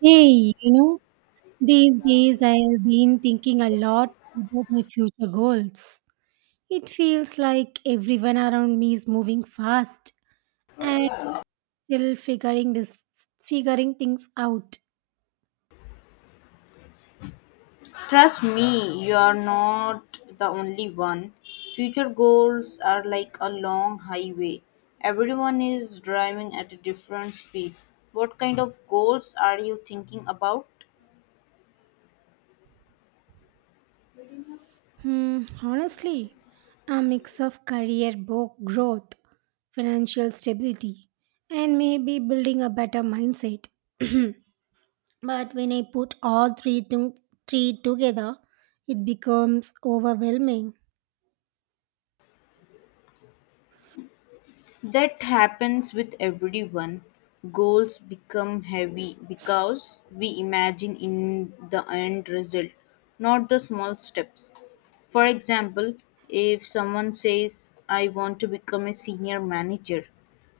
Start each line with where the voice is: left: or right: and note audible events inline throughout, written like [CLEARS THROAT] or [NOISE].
right: Hey, you know, these days I have been thinking a lot about my future goals. It feels like everyone around me is moving fast and still figuring things out.
left: Trust me, you are not the only one. Future goals are like a long highway. Everyone is driving at a different speed. What kind of goals are you thinking about?
right: Hmm, honestly, a mix of career growth, financial stability, and maybe building a better mindset. [CLEARS THROAT] But when I put all three, three together, it becomes overwhelming.
left: That happens with everyone. Goals become heavy because we imagine in the end result, not the small steps. For example, if someone says, I want to become a senior manager,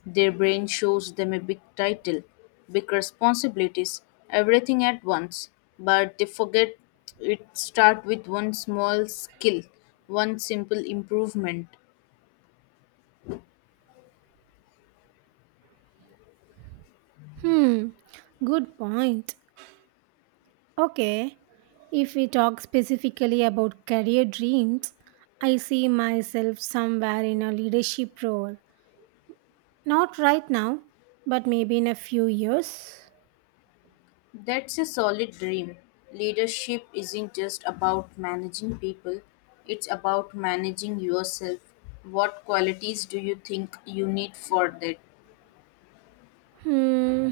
left: their brain shows them a big title, big responsibilities, everything at once, but they forget it starts with one small skill, one simple improvement.
right: Hmm, good point. Okay, if we talk specifically about career dreams, I see myself somewhere in a leadership role. Not right now, but maybe in a few years.
left: That's a solid dream. Leadership isn't just about managing people, it's about managing yourself. What qualities do you think you need for that?
right: Hmm,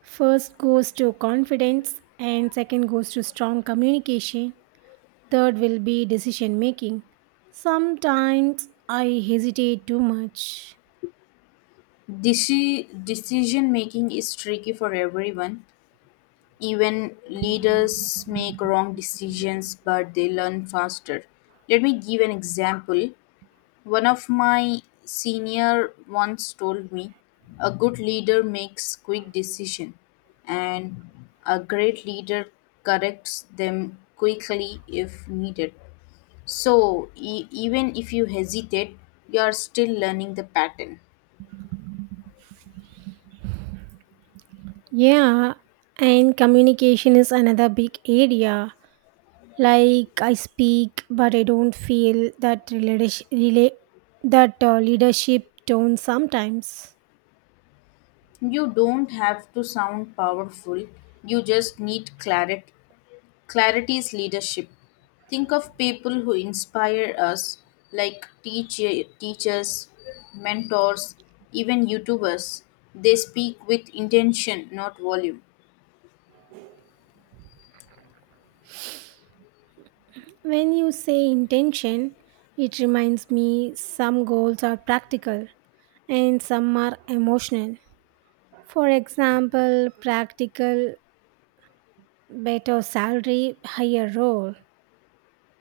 right: first goes to confidence, and second goes to strong communication. Third will be decision making. Sometimes I hesitate too much.
left: Decision making is tricky for everyone. Even leaders make wrong decisions, but they learn faster. Let me give an example. One of my senior once told me a good leader makes quick decision and a great leader corrects them quickly if needed. So even if you hesitate, you are still learning the pattern.
right: Yeah, and communication is another big area. Like I speak but I don't feel that leadership tone sometimes.
left: You don't have to sound powerful. You just need clarity. Clarity is leadership. Think of people who inspire us, like teachers, mentors, even YouTubers. They speak with intention, not volume.
right: When you say intention, it reminds me some goals are practical and some are emotional. For example, practical, better salary, higher role.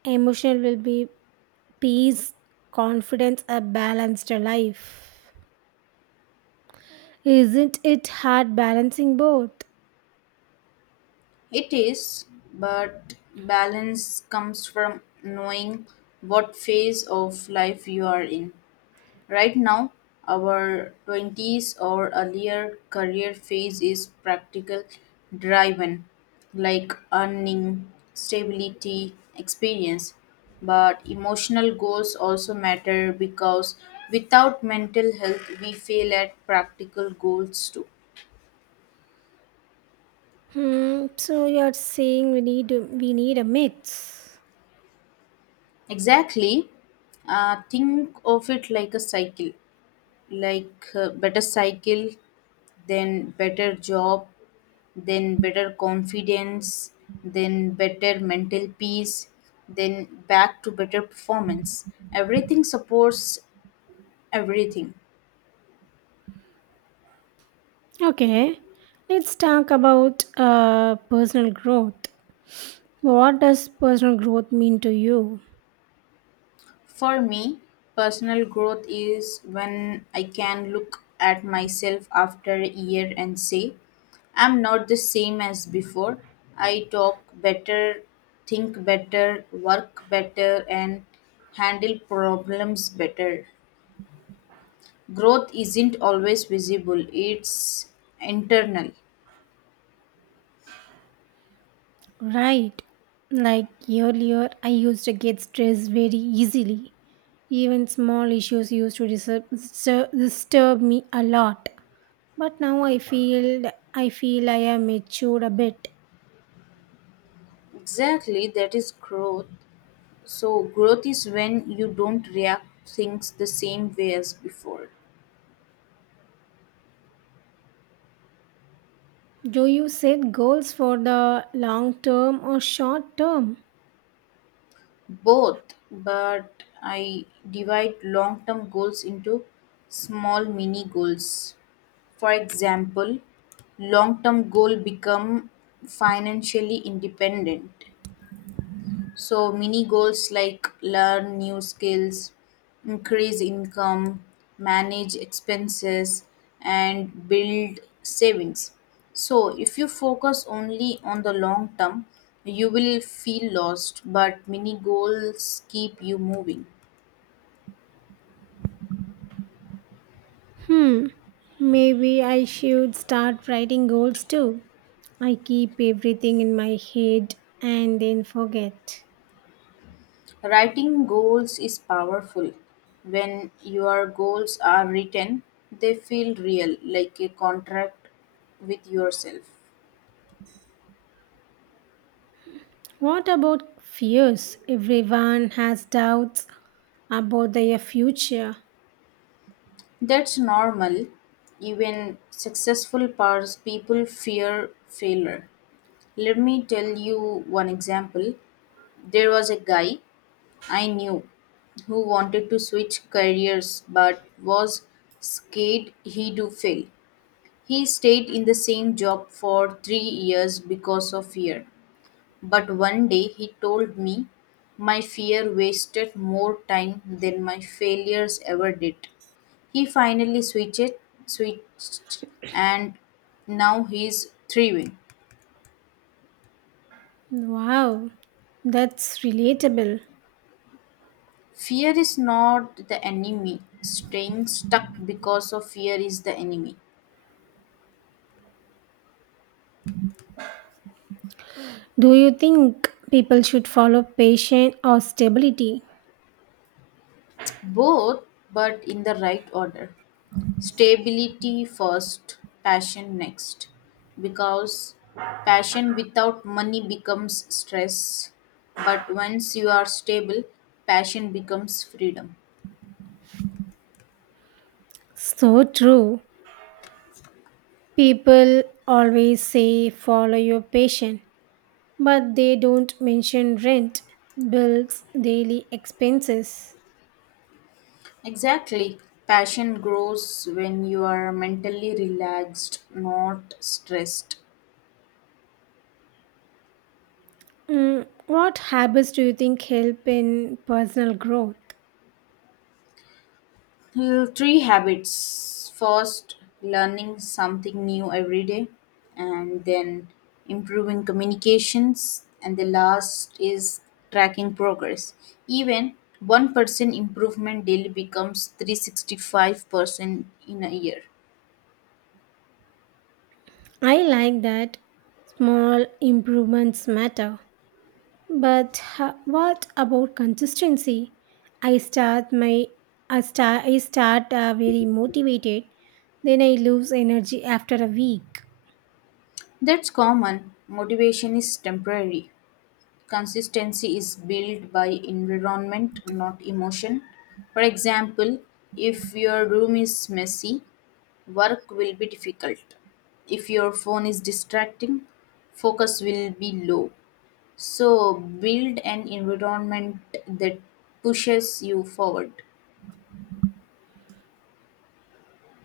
right: Emotional will be peace, confidence, a balanced life. Isn't it hard balancing both?
left: It is, but balance comes from knowing what phase of life you are in. Right now, our 20s or earlier career phase is practical driven, like earning, stability, experience. But emotional goals also matter because without mental health, we fail at practical goals too.
right: Hmm, so you're saying we need a mix.
left: Exactly. Think of it like a cycle, like better cycle, then better job, then better confidence, then better mental peace, then back to better performance. Everything supports everything.
right: Okay, let's talk about personal growth. What does personal growth mean to you?
left: For me, personal growth is when I can look at myself after a year and say, I'm not the same as before. I talk better, think better, work better, and handle problems better. Growth isn't always visible, it's internal.
right: Right, like earlier, I used to get stressed very easily. Even small issues used to disturb me a lot. But now I feel I am matured a bit.
left: Exactly, that is growth. So growth is when you don't react things the same way as before.
right: Do you set goals for the long term or short term?
left: Both, but I divide long term goals into small mini goals. For example, long term goal become financially independent. So mini goals like learn new skills, increase income, manage expenses and build savings. So if you focus only on the long term, you will feel lost, but mini goals keep you moving.
right: Hmm, maybe I should start writing goals too. I keep everything in my head and then forget.
left: Writing goals is powerful. When your goals are written, they feel real, like a contract with yourself.
right: What about fears? Everyone has doubts about their future.
left: That's normal. Even successful powers people fear failure. Let me tell you one example. There was a guy I knew who wanted to switch careers but was scared he would do fail. He stayed in the same job for 3 years because of fear. But one day he told me my fear wasted more time than my failures ever did. He finally switched, and now he's thriving.
right: Wow, that's relatable.
left: Fear is not the enemy. Staying stuck because of fear is the enemy.
right: Do you think people should follow patience or stability?
left: Both, but in the right order. Stability first, passion next. Because passion without money becomes stress, but once you are stable, passion becomes freedom.
right: So true. People always say follow your passion, but they don't mention rent, bills, daily expenses.
left: Exactly. Passion grows when you are mentally relaxed, not stressed.
right: Mm, what habits do you think help in personal growth?
left: Three habits. First, learning something new every day, and then improving communications, and the last is tracking progress. Even 1% improvement daily becomes 365% in a year.
right: I like that, small improvements matter. But what about consistency? I start my I start very motivated, then I lose energy after a week.
left: That's common. Motivation is temporary. Consistency is built by environment, not emotion. For example, if your room is messy, work will be difficult. If your phone is distracting, focus will be low. So, build an environment that pushes you forward.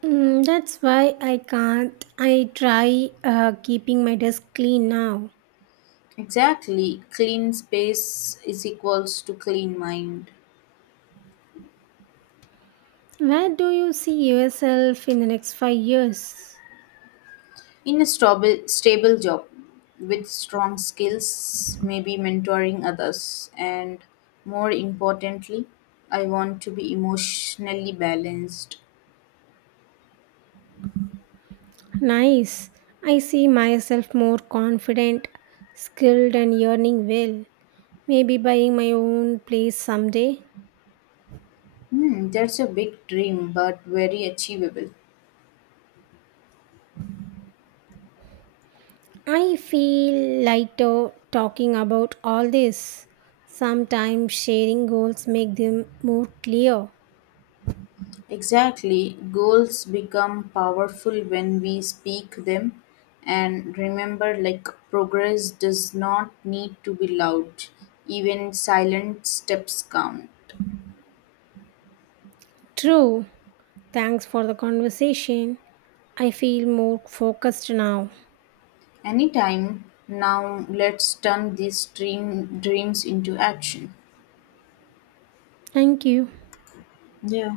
right: Mm, that's why I can't. I try keeping my desk clean now.
left: Exactly, clean space is equals to clean mind.
right: Where do you see yourself in the next 5 years?
left: In a stable job with strong skills, maybe mentoring others, and more importantly, I want to be emotionally balanced.
right: Nice. I see myself more confident, skilled, and earning well. Maybe buying my own place someday.
left: Hmm, that's a big dream, but very achievable.
right: I feel lighter talking about all this. Sometimes sharing goals make them more clear.
left: Exactly. Goals become powerful when we speak them. And remember, like, progress does not need to be loud, even silent steps count.
right: True. Thanks for the conversation. I feel more focused now.
left: Anytime now, let's turn these dreams into action.
right: Thank you.
left: Yeah.